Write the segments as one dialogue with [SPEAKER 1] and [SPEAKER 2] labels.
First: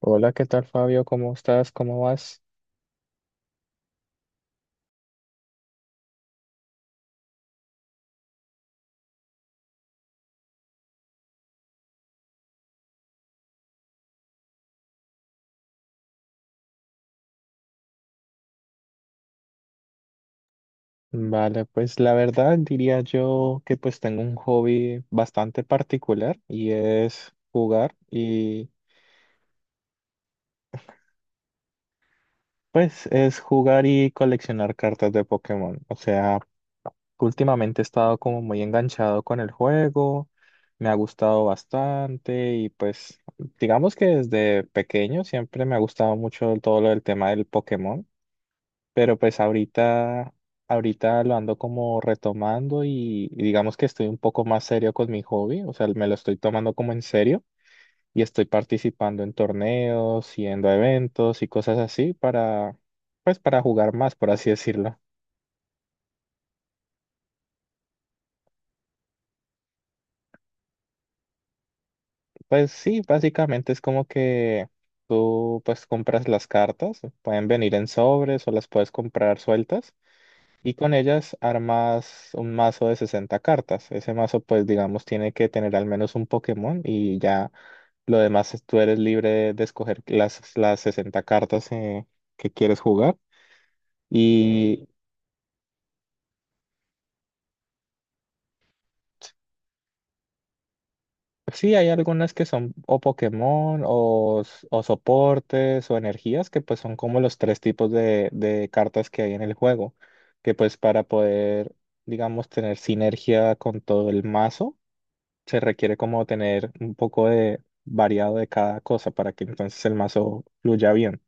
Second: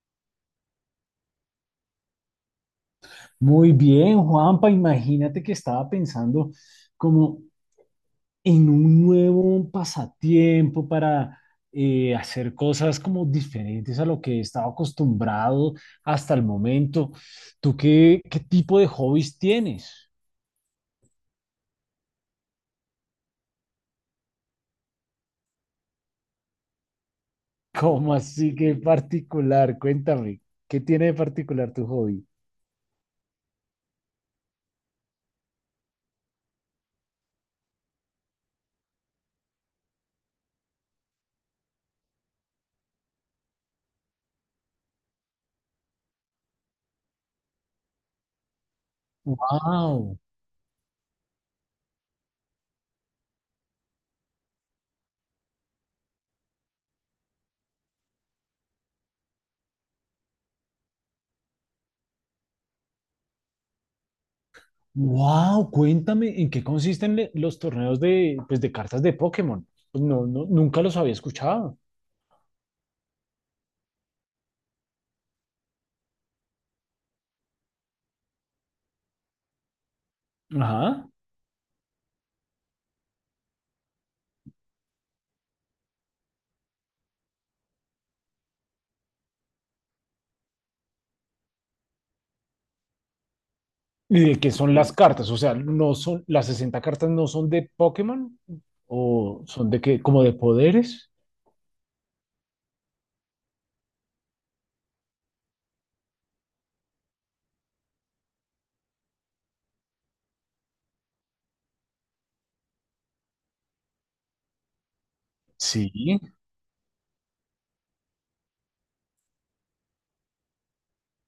[SPEAKER 1] Hola, ¿qué tal Fabio? ¿Cómo estás? ¿Cómo vas?
[SPEAKER 2] Muy bien, Juanpa, imagínate que estaba pensando como en un nuevo pasatiempo para hacer cosas como diferentes a lo que he estado acostumbrado hasta el momento. ¿Tú qué tipo de hobbies tienes?
[SPEAKER 1] Vale, pues la verdad diría yo que pues tengo un hobby bastante particular y es jugar
[SPEAKER 2] ¿Cómo así
[SPEAKER 1] y
[SPEAKER 2] que particular? Cuéntame, ¿qué tiene de particular tu hobby?
[SPEAKER 1] pues es jugar y coleccionar cartas de Pokémon. O sea, últimamente he estado como muy enganchado con el juego, me ha gustado bastante y pues digamos que desde pequeño siempre me ha gustado mucho todo lo del tema del Pokémon. Pero pues
[SPEAKER 2] Wow,
[SPEAKER 1] ahorita lo ando como retomando y digamos que estoy un poco más serio con mi hobby, o sea, me lo estoy tomando como en serio y estoy participando en torneos, yendo a eventos y cosas así pues para jugar más, por así decirlo.
[SPEAKER 2] wow, cuéntame en qué consisten los torneos de, pues, de cartas de Pokémon. Pues no, nunca los había escuchado.
[SPEAKER 1] Pues sí, básicamente es como que tú pues compras las cartas, pueden venir en sobres o las puedes comprar sueltas. Y con
[SPEAKER 2] Ajá.
[SPEAKER 1] ellas armas un mazo de 60 cartas. Ese mazo, pues digamos, tiene que tener al menos un Pokémon y ya lo demás tú eres libre de escoger las 60 cartas que quieres jugar.
[SPEAKER 2] ¿Y de qué son
[SPEAKER 1] Y
[SPEAKER 2] las cartas? O sea, no son, las 60 cartas no son de Pokémon o son de qué, como de poderes.
[SPEAKER 1] sí, hay algunas que son o Pokémon o soportes o energías que pues son como los tres tipos de cartas que hay en el juego, que pues para poder, digamos, tener sinergia con todo el mazo se requiere
[SPEAKER 2] Sí.
[SPEAKER 1] como tener un poco de variado de cada cosa para que entonces el mazo fluya bien.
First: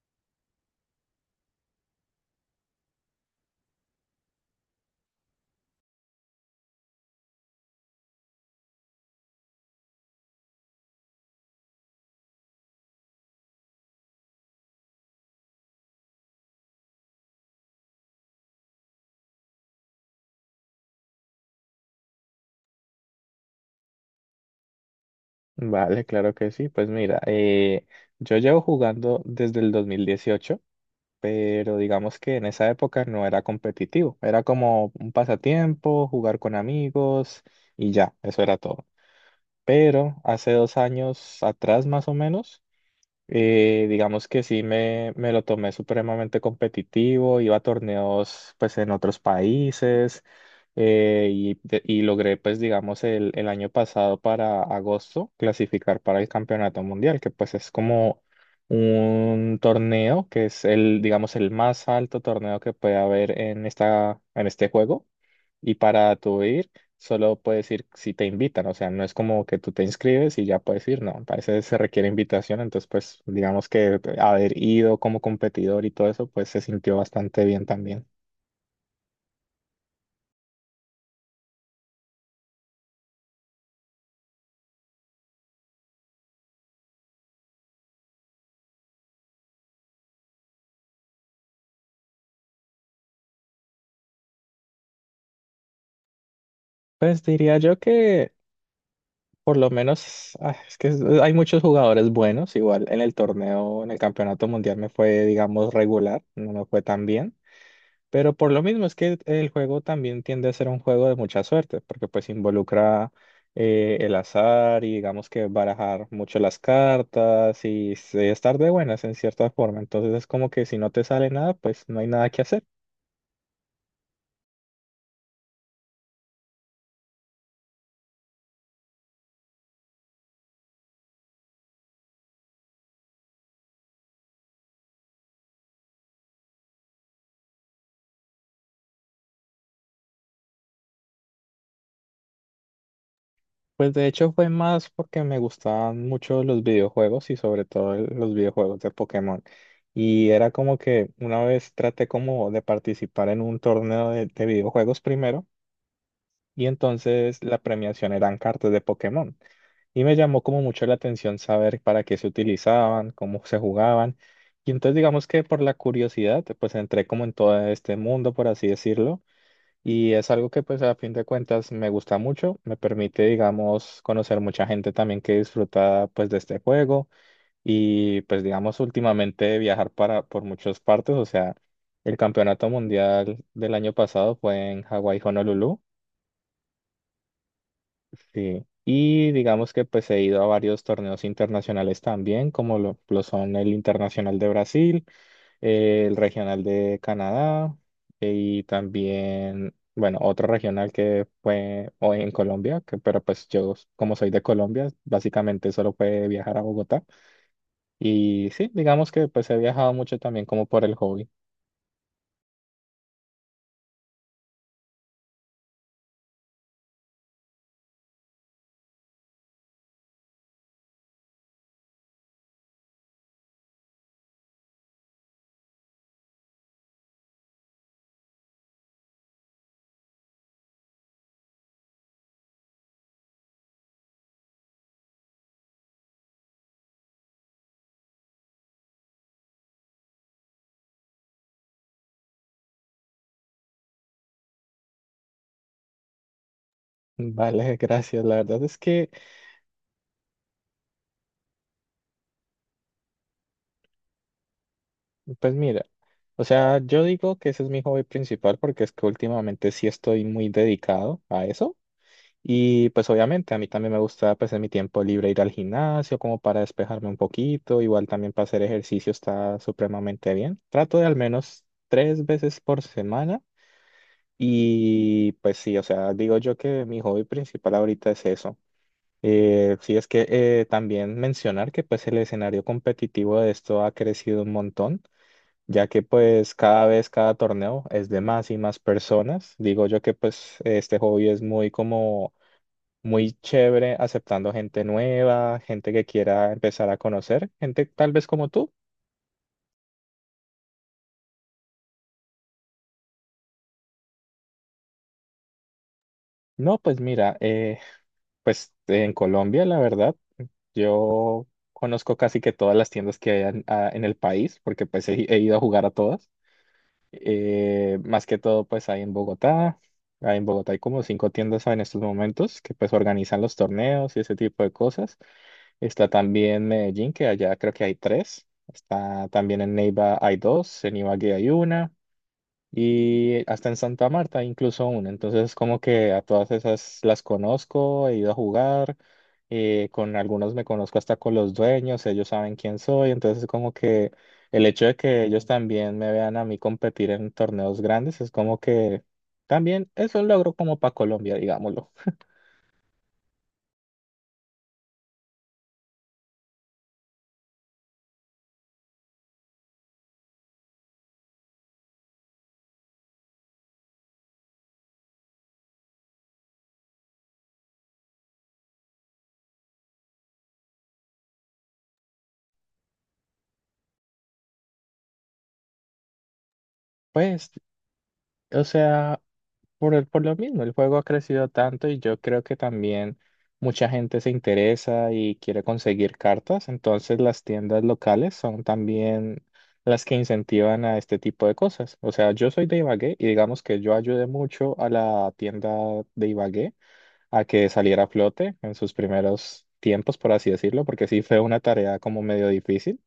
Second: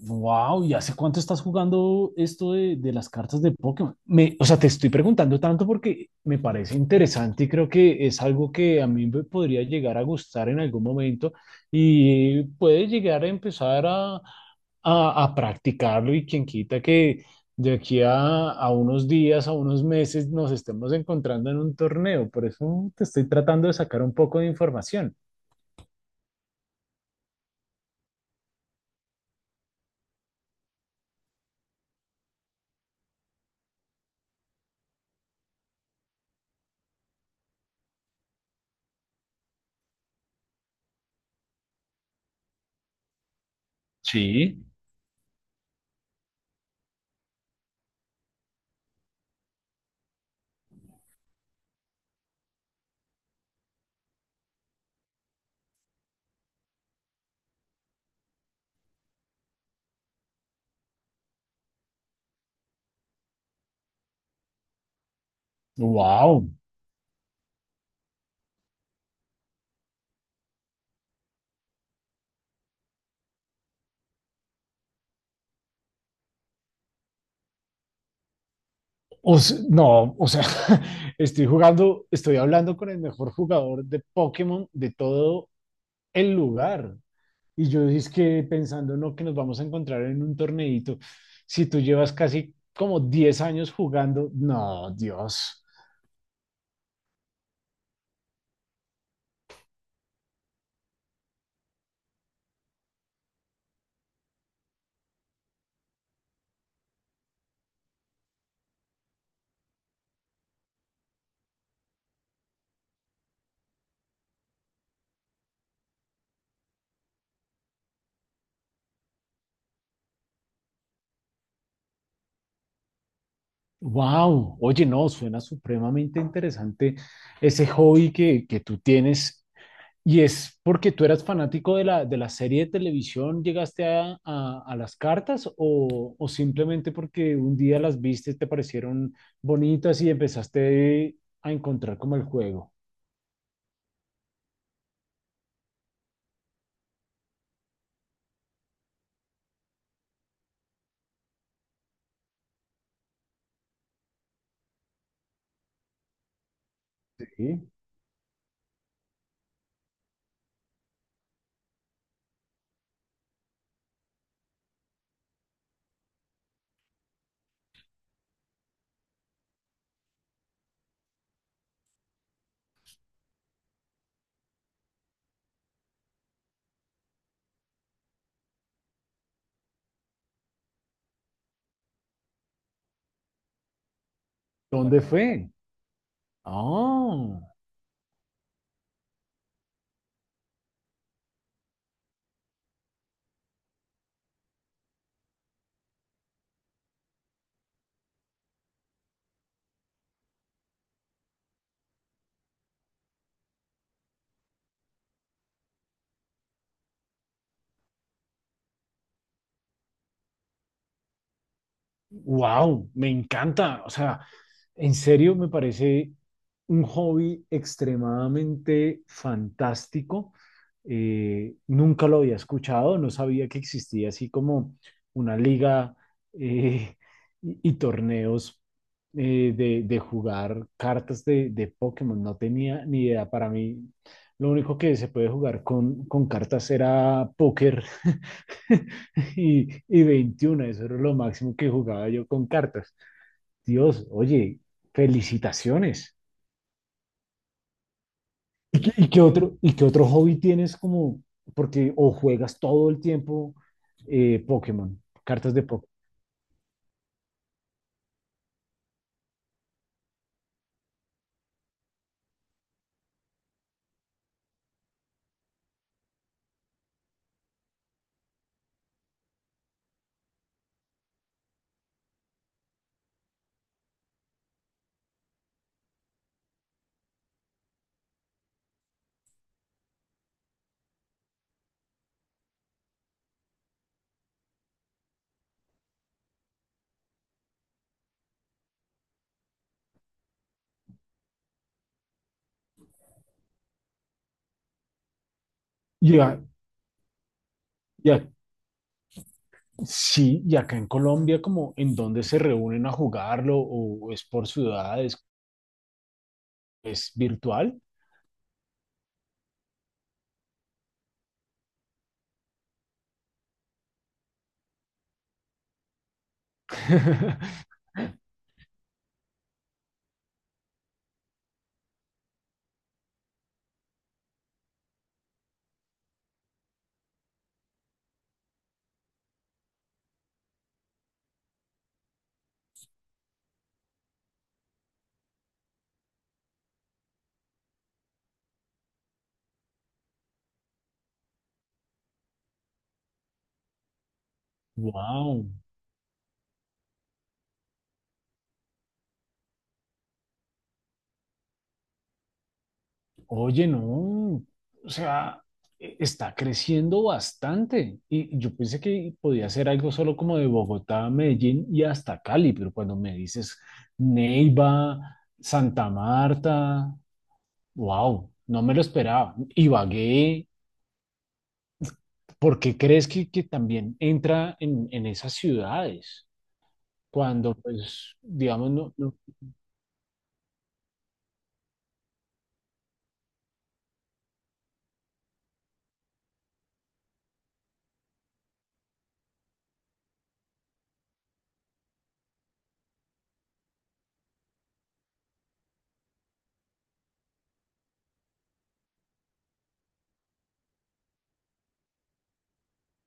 [SPEAKER 2] Wow, ¿y hace cuánto estás jugando esto de las cartas de Pokémon? Me, o sea, te estoy preguntando tanto porque me parece interesante y creo que es algo que a mí me podría llegar a gustar en algún momento y puede llegar a empezar a practicarlo y quien quita que de aquí a unos días, a unos meses nos estemos encontrando en un torneo. Por eso te estoy tratando de sacar un poco de información.
[SPEAKER 1] Vale, claro que sí. Pues mira, yo llevo jugando desde el 2018, pero digamos que en esa época no era competitivo. Era como un pasatiempo, jugar con amigos y ya, eso era todo. Pero hace 2 años atrás más o menos. Y digamos que
[SPEAKER 2] Sí.
[SPEAKER 1] sí me lo tomé supremamente competitivo, iba a torneos pues en otros países y, de- y logré pues digamos el año pasado para agosto clasificar para el Campeonato Mundial, que pues es como un torneo que es, el digamos, el más alto torneo que puede haber en este juego. Y para tú
[SPEAKER 2] Wow.
[SPEAKER 1] ir, solo puedes ir si te invitan, o sea, no es como que tú te inscribes y ya puedes ir, no, para veces se requiere invitación, entonces pues digamos que haber ido como competidor y todo eso, pues se sintió bastante bien también.
[SPEAKER 2] No, o sea, estoy jugando, estoy hablando con el mejor jugador de Pokémon de todo el lugar. Y yo es que pensando, no, que nos vamos a encontrar en un torneito. Si tú llevas casi como 10 años jugando, no, Dios.
[SPEAKER 1] Pues diría yo que por lo menos, es que hay muchos jugadores buenos, igual en el torneo, en el campeonato mundial me fue, digamos, regular, no me fue tan bien. Pero por lo mismo es que el juego también tiende a ser un juego de mucha suerte, porque pues involucra, el azar y digamos que barajar mucho las cartas y estar de buenas en cierta forma. Entonces es como que si no te sale nada, pues no hay nada que hacer.
[SPEAKER 2] Wow, oye, no, suena supremamente interesante ese hobby que tú tienes. Y es porque tú eras fanático de de la serie de televisión, llegaste a las cartas o simplemente porque un día las viste, te parecieron bonitas y empezaste a encontrar como el juego.
[SPEAKER 1] Pues de hecho fue más porque me gustaban mucho los videojuegos y sobre todo los videojuegos de Pokémon. Y era como que una vez traté como de participar en un torneo de videojuegos primero y entonces la
[SPEAKER 2] ¿Sí?
[SPEAKER 1] premiación eran cartas de Pokémon. Y me llamó como mucho la atención saber para qué se utilizaban, cómo se jugaban. Y entonces digamos que por la curiosidad, pues entré como en todo este mundo, por así decirlo. Y es algo que pues a fin de cuentas me gusta mucho, me permite, digamos, conocer mucha gente también que disfruta pues de este juego y pues digamos últimamente viajar para por muchas partes, o sea, el campeonato mundial del año pasado fue en
[SPEAKER 2] ¿Dónde
[SPEAKER 1] Hawái,
[SPEAKER 2] fue?
[SPEAKER 1] Honolulu.
[SPEAKER 2] Ah.
[SPEAKER 1] Sí, y digamos que pues he ido a varios torneos internacionales también, como lo son el Internacional de Brasil, el Regional de Canadá, y también, bueno, otro regional que fue hoy en Colombia, que, pero pues yo como soy de Colombia, básicamente solo pude viajar a Bogotá. Y sí, digamos que pues he viajado mucho también como por el hobby.
[SPEAKER 2] Wow, me encanta. O sea, en serio me parece un hobby extremadamente fantástico. Nunca lo había escuchado, no sabía que existía así como una liga eh, y torneos de jugar cartas de Pokémon. No tenía ni idea. Para mí, lo único que se puede jugar con cartas era póker. Y, y 21, eso era lo máximo que jugaba yo con cartas. Dios, oye, felicitaciones.
[SPEAKER 1] Vale, gracias. La verdad es
[SPEAKER 2] ¿Y y
[SPEAKER 1] que,
[SPEAKER 2] qué y qué otro hobby tienes como, porque o juegas todo el tiempo Pokémon,
[SPEAKER 1] pues
[SPEAKER 2] cartas de
[SPEAKER 1] mira,
[SPEAKER 2] Pokémon?
[SPEAKER 1] o sea, yo digo que ese es mi hobby principal porque es que últimamente sí estoy muy dedicado a eso. Y pues obviamente a mí también me gusta pues en mi tiempo libre ir al gimnasio como para despejarme un poquito, igual también para hacer ejercicio está supremamente bien. Trato de al menos tres veces por semana y pues sí, o sea, digo yo que mi hobby principal ahorita es eso. Sí, es que también mencionar que pues el escenario competitivo de esto ha crecido un montón, ya que pues cada vez, cada torneo es de más y más personas. Digo yo que pues este hobby es muy como muy chévere, aceptando gente nueva, gente que
[SPEAKER 2] Ya,
[SPEAKER 1] quiera empezar a conocer, gente tal vez
[SPEAKER 2] ya,
[SPEAKER 1] como tú.
[SPEAKER 2] sí, y acá en Colombia, como en dónde se reúnen a jugarlo o es por ciudades,
[SPEAKER 1] No, pues
[SPEAKER 2] es
[SPEAKER 1] mira,
[SPEAKER 2] virtual.
[SPEAKER 1] pues en Colombia, la verdad, yo conozco casi que todas las tiendas que hay en el país, porque pues he ido a jugar a todas. Más que todo, pues ahí en Bogotá. Ahí en Bogotá hay como cinco tiendas en estos momentos que pues organizan los torneos y ese tipo de cosas. Está también Medellín, que allá creo que hay tres. Está también en Neiva hay dos, en Ibagué hay una. Y hasta en Santa Marta incluso una. Entonces como que a todas esas las conozco, he ido a jugar, con algunos me conozco hasta con los dueños, ellos saben quién soy. Entonces como que el hecho de que ellos
[SPEAKER 2] Wow.
[SPEAKER 1] también me vean a mí competir en torneos grandes es como que también es un logro como para Colombia, digámoslo.
[SPEAKER 2] Oye, no, o sea, está creciendo bastante. Y yo pensé que podía ser algo solo como de Bogotá, Medellín y hasta Cali, pero cuando me dices Neiva, Santa Marta, wow, no me lo esperaba. Ibagué, ¿por qué crees que también entra en esas ciudades?
[SPEAKER 1] Pues,
[SPEAKER 2] Cuando, pues,
[SPEAKER 1] o
[SPEAKER 2] digamos, no, no,
[SPEAKER 1] sea, por lo mismo, el juego ha crecido tanto y yo creo que también mucha gente se interesa y quiere conseguir cartas, entonces las tiendas locales son también las que incentivan a este tipo de cosas. O sea, yo soy de Ibagué y digamos que yo ayudé mucho a la tienda de Ibagué a que saliera a flote en sus primeros tiempos, por así decirlo, porque sí fue una tarea como medio difícil,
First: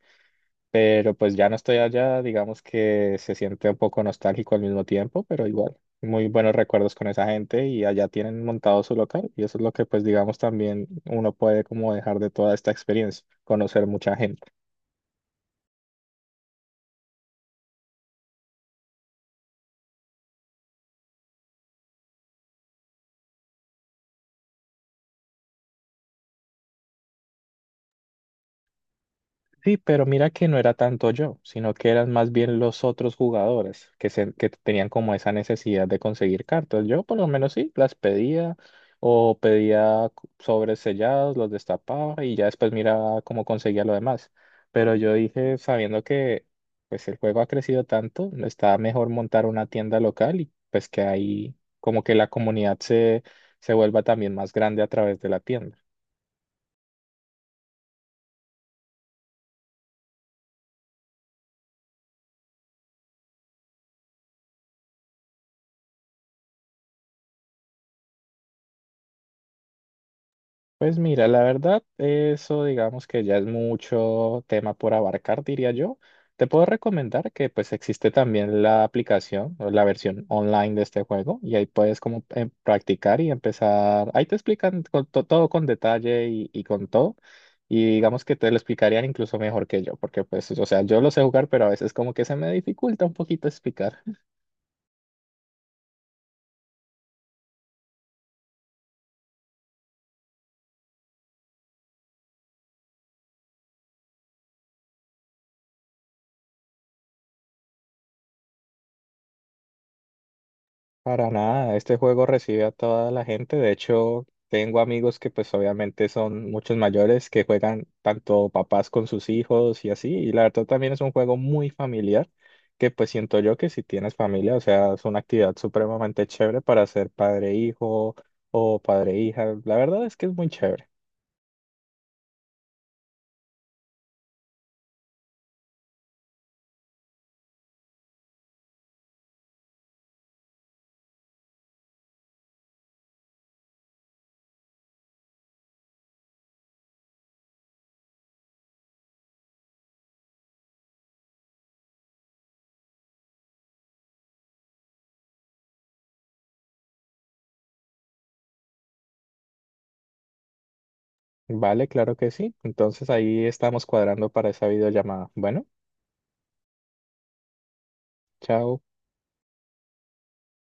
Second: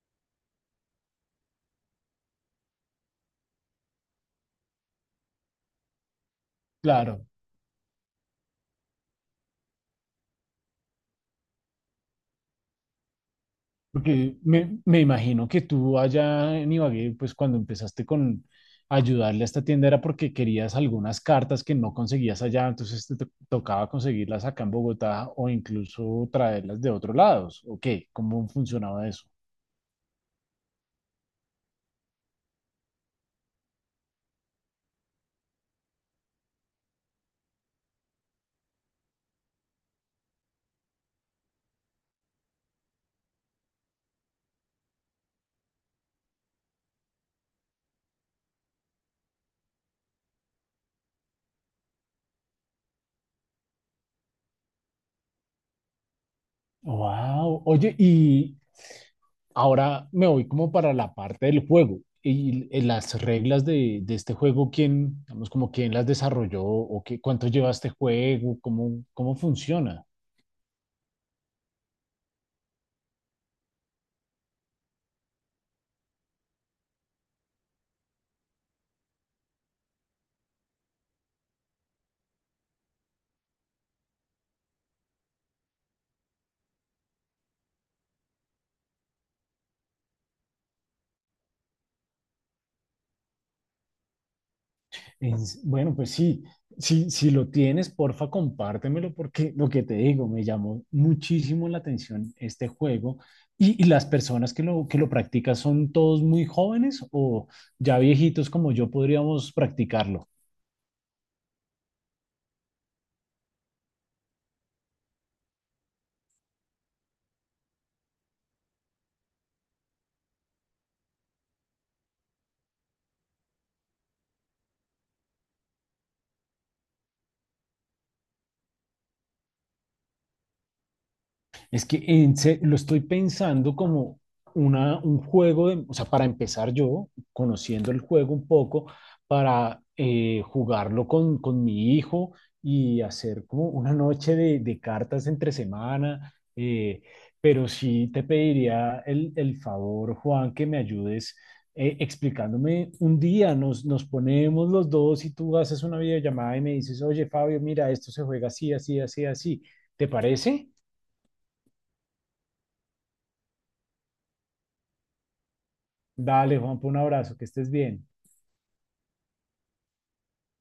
[SPEAKER 1] pero pues ya no estoy allá, digamos que se siente un poco nostálgico al mismo tiempo, pero igual, muy buenos recuerdos con esa
[SPEAKER 2] claro.
[SPEAKER 1] gente y allá tienen montado su local y eso es lo que pues digamos también uno puede como dejar de toda esta experiencia, conocer mucha
[SPEAKER 2] Porque
[SPEAKER 1] gente.
[SPEAKER 2] me imagino que tú allá en Ibagué, pues cuando empezaste con ayudarle a esta tienda era porque querías algunas cartas que no conseguías allá, entonces te tocaba conseguirlas acá en Bogotá o incluso traerlas de otros lados. ¿O qué? ¿Cómo funcionaba eso?
[SPEAKER 1] Sí, pero mira que no era tanto yo, sino que eran más bien los otros jugadores que tenían como esa necesidad de conseguir cartas. Yo por lo menos sí, las pedía o pedía sobres sellados, los destapaba y ya después miraba cómo conseguía lo demás. Pero yo dije, sabiendo que pues el juego ha crecido tanto, está mejor montar una tienda local y pues que ahí como que la comunidad se vuelva también más grande a través de la tienda.
[SPEAKER 2] Wow. Oye, y ahora me voy como para la parte del juego. Y las reglas de este juego, ¿quién, digamos, como quién las desarrolló o qué, cuánto lleva este juego? ¿Cómo, cómo funciona?
[SPEAKER 1] Pues mira, la verdad, eso digamos que ya es mucho tema por abarcar, diría yo. Te puedo recomendar que pues existe también la aplicación o la versión online de este juego y ahí puedes como practicar y empezar. Ahí te explican con todo con detalle y con todo. Y digamos que te lo explicarían incluso mejor que yo, porque pues, o sea, yo lo sé jugar, pero a veces como que se me dificulta un poquito explicar.
[SPEAKER 2] Bueno, pues sí, si lo tienes, porfa, compártemelo porque lo que te digo, me llamó muchísimo la atención este juego. Y las personas que que lo practican son todos muy jóvenes o ya viejitos como yo podríamos practicarlo?
[SPEAKER 1] Para nada, este juego recibe a toda la gente. De hecho, tengo amigos que pues obviamente son muchos mayores que juegan tanto papás con sus hijos y así. Y la verdad también es un juego muy familiar que pues siento yo que si tienes familia, o sea, es una actividad supremamente chévere para ser padre-hijo o padre-hija. La verdad es que es muy chévere.
[SPEAKER 2] Es que en lo estoy pensando como una, un juego de, o sea, para empezar yo, conociendo el juego un poco, para jugarlo con mi hijo y hacer como una noche de cartas entre semana. Pero sí te pediría el favor, Juan, que me ayudes explicándome un día. Nos, nos ponemos los dos y tú haces una videollamada y me dices, oye, Fabio, mira, esto se juega así, así, así, así. ¿Te parece?
[SPEAKER 1] Vale, claro que sí. Entonces ahí estamos cuadrando para esa videollamada. Bueno,
[SPEAKER 2] Dale, Juanpa, un abrazo, que estés bien.
[SPEAKER 1] chao.